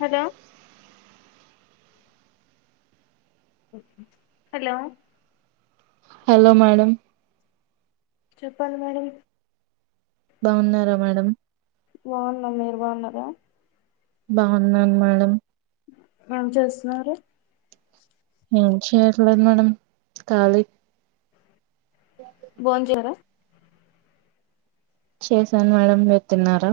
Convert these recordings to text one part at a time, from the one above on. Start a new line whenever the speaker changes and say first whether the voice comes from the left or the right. left: Hello hello
right: hello madam
left: చెప్పాలి madam
right: బాగున్నారా madam
left: బాగున్నాం మీరు బాగున్నారా
right: బాగున్నాను మేడం
left: ఏం చేస్తున్నారు
right: ఏం చేయట్లేదు మేడం కాలి
left: బొం చేయరా
right: చేసాను మేడం మీరు తిన్నారా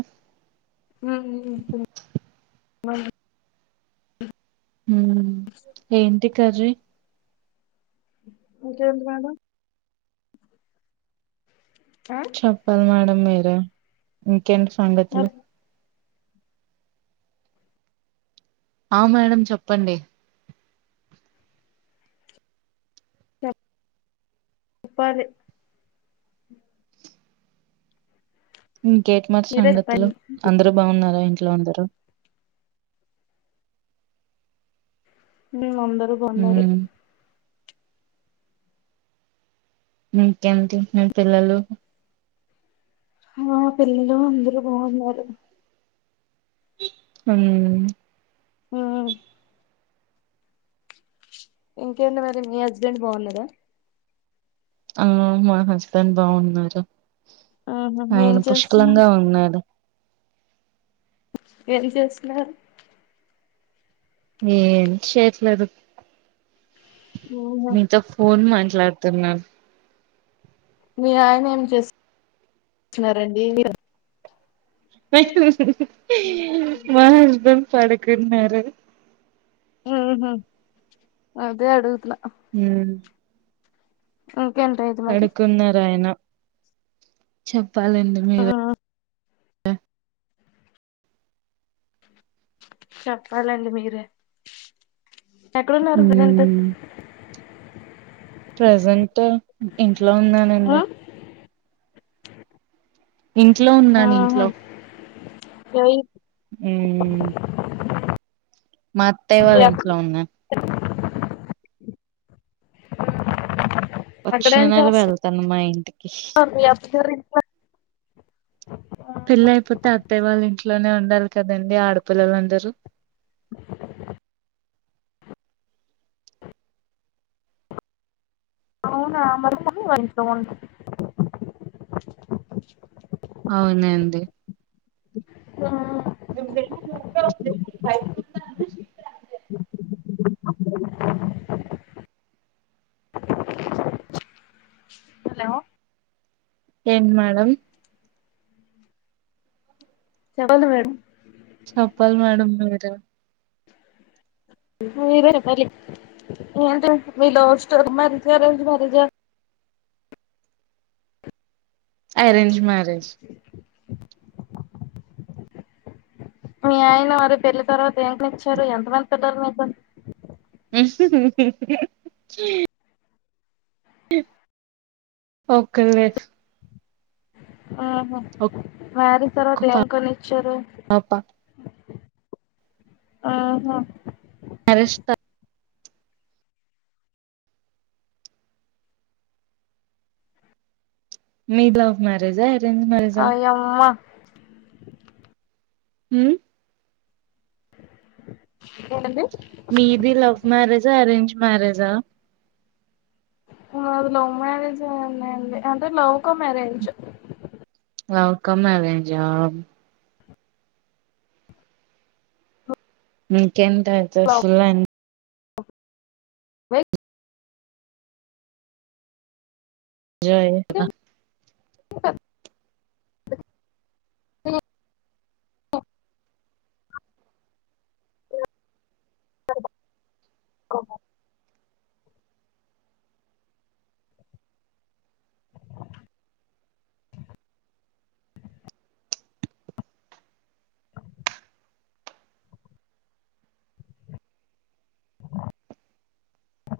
left: [inaudible]
right: ఊ మ్ ఏంటి కర్రి
left: ఇంకేంటి మేడం ఆ
right: చెప్పాలి మేడం మీరే ఇంకెంటి సంగతులు ఆ మేడం చెప్పండి
left: చె చెప్పాలి
right: ఇంకేంటి మరి
left: మీరే
right: సంగతులు
left: చెప్పండి
right: అందరు బాగున్నారా ఇంట్లో అందరు
left: మ్ అందరు బాగున్నారు
right: మ్మ్. ఇంకేంటి మీ పిల్లలు
left: ఆ పిల్లలు అందరు బాగున్నారు
right: ఊ మ్
left: ఆ ఇంకేంది మరి మీ హస్బెండ్ బాగున్నడా
right: ఆ మా హస్బెండ్ బాగున్నారు
left: ఆహా ఏం
right: ఆయన
left: చేస్తున్నారు
right: పుష్కలంగా ఉన్నాడు
left: ఏం చేస్తున్నారు
right: ఎమ్ చేయట్లేదు
left: మ్మ్
right: మీతో ఫోన్ మ లాతున్నాను
left: మీ ఆయన ఏం చేస్తస్తున్నారండి
right: మా హస్బెండ్ పడకున్నారు
left: మ్ హు అదే అడుగుదతున్నా
right: ఉమ్
left: ఓ
right: పడుకున్నారు ఆయన చెప్పాలండి మీరే
left: మ్మ్ చెప్పాలండి మీరే ఎక్కడున్నారు ప్రజెంట్
right: ఉమ్ ప్రజెంట్ ఇంట్లో
left: ఆ
right: ఉన్నానండి ఇంట్లో ఉన్నాను ఇంట్లో
left: ఏయి
right: మాత్తయ
left: మీ
right: వాళ్ళ
left: అక్క
right: ఇంట్లో ఉన్నను
left: అక్కడేం
right: వచ్చిన
left: చేస్తున్నారు
right: వెళ్తాను మా ఇంటికి
left: మీ అత్తగారి ఇంట్లో
right: పెళ్ల అయిపోతే అత్తయ్య వాళ్ళు ఇంట్లోనే ఉండాలి కదండి ఆడపిల్లలు అందరూ
left: అవునా మరి మమ్మీ వాళ్ళ ఇంట్లో ఉండు
right: అవునండి [unintelligible]
left: హలో
right: ఇంటి మేడమ్
left: చెప్పాల మేడం
right: చెప్పాలి మేడం మీరే
left: మీరే చెప్పాలి ఏంటి మీ లవ్ స్టోరీ లవ్ మ్యారేజా అరేంజ్ మ్యారేజా
right: అరేంజ్ మ్యారేజ్
left: మీ ఆయన మరి పెళ్లి తర్వాత ఏంకో నిచ్చారు ఎంత మంది పిల్లలు మీతోని
right: ఓకే అండి
left: మ్ హు మ్యారేజ్ తర్వాత
right: ఒక్క
left: ఏం కొనిచ్చారు
right: పాప
left: ఆహా
right: అరుస్తా మీది లవ్ మ్యారేజ్
left: అయమ్మా
right: మ్
left: ఏంది
right: మీది లవ్ మ్యారేజా అరేంజ్ మ్యారేజా
left: అ లవ్ మ్యారేజే అండి అంటే love come arrange
right: love come అరేంజా మికేంటి అండి
left: లవ్
right: ఫుల్ ఎంజాయ్
left: వే
right: [unintelligible]
left: అఓ కోబ అ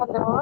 left: హలో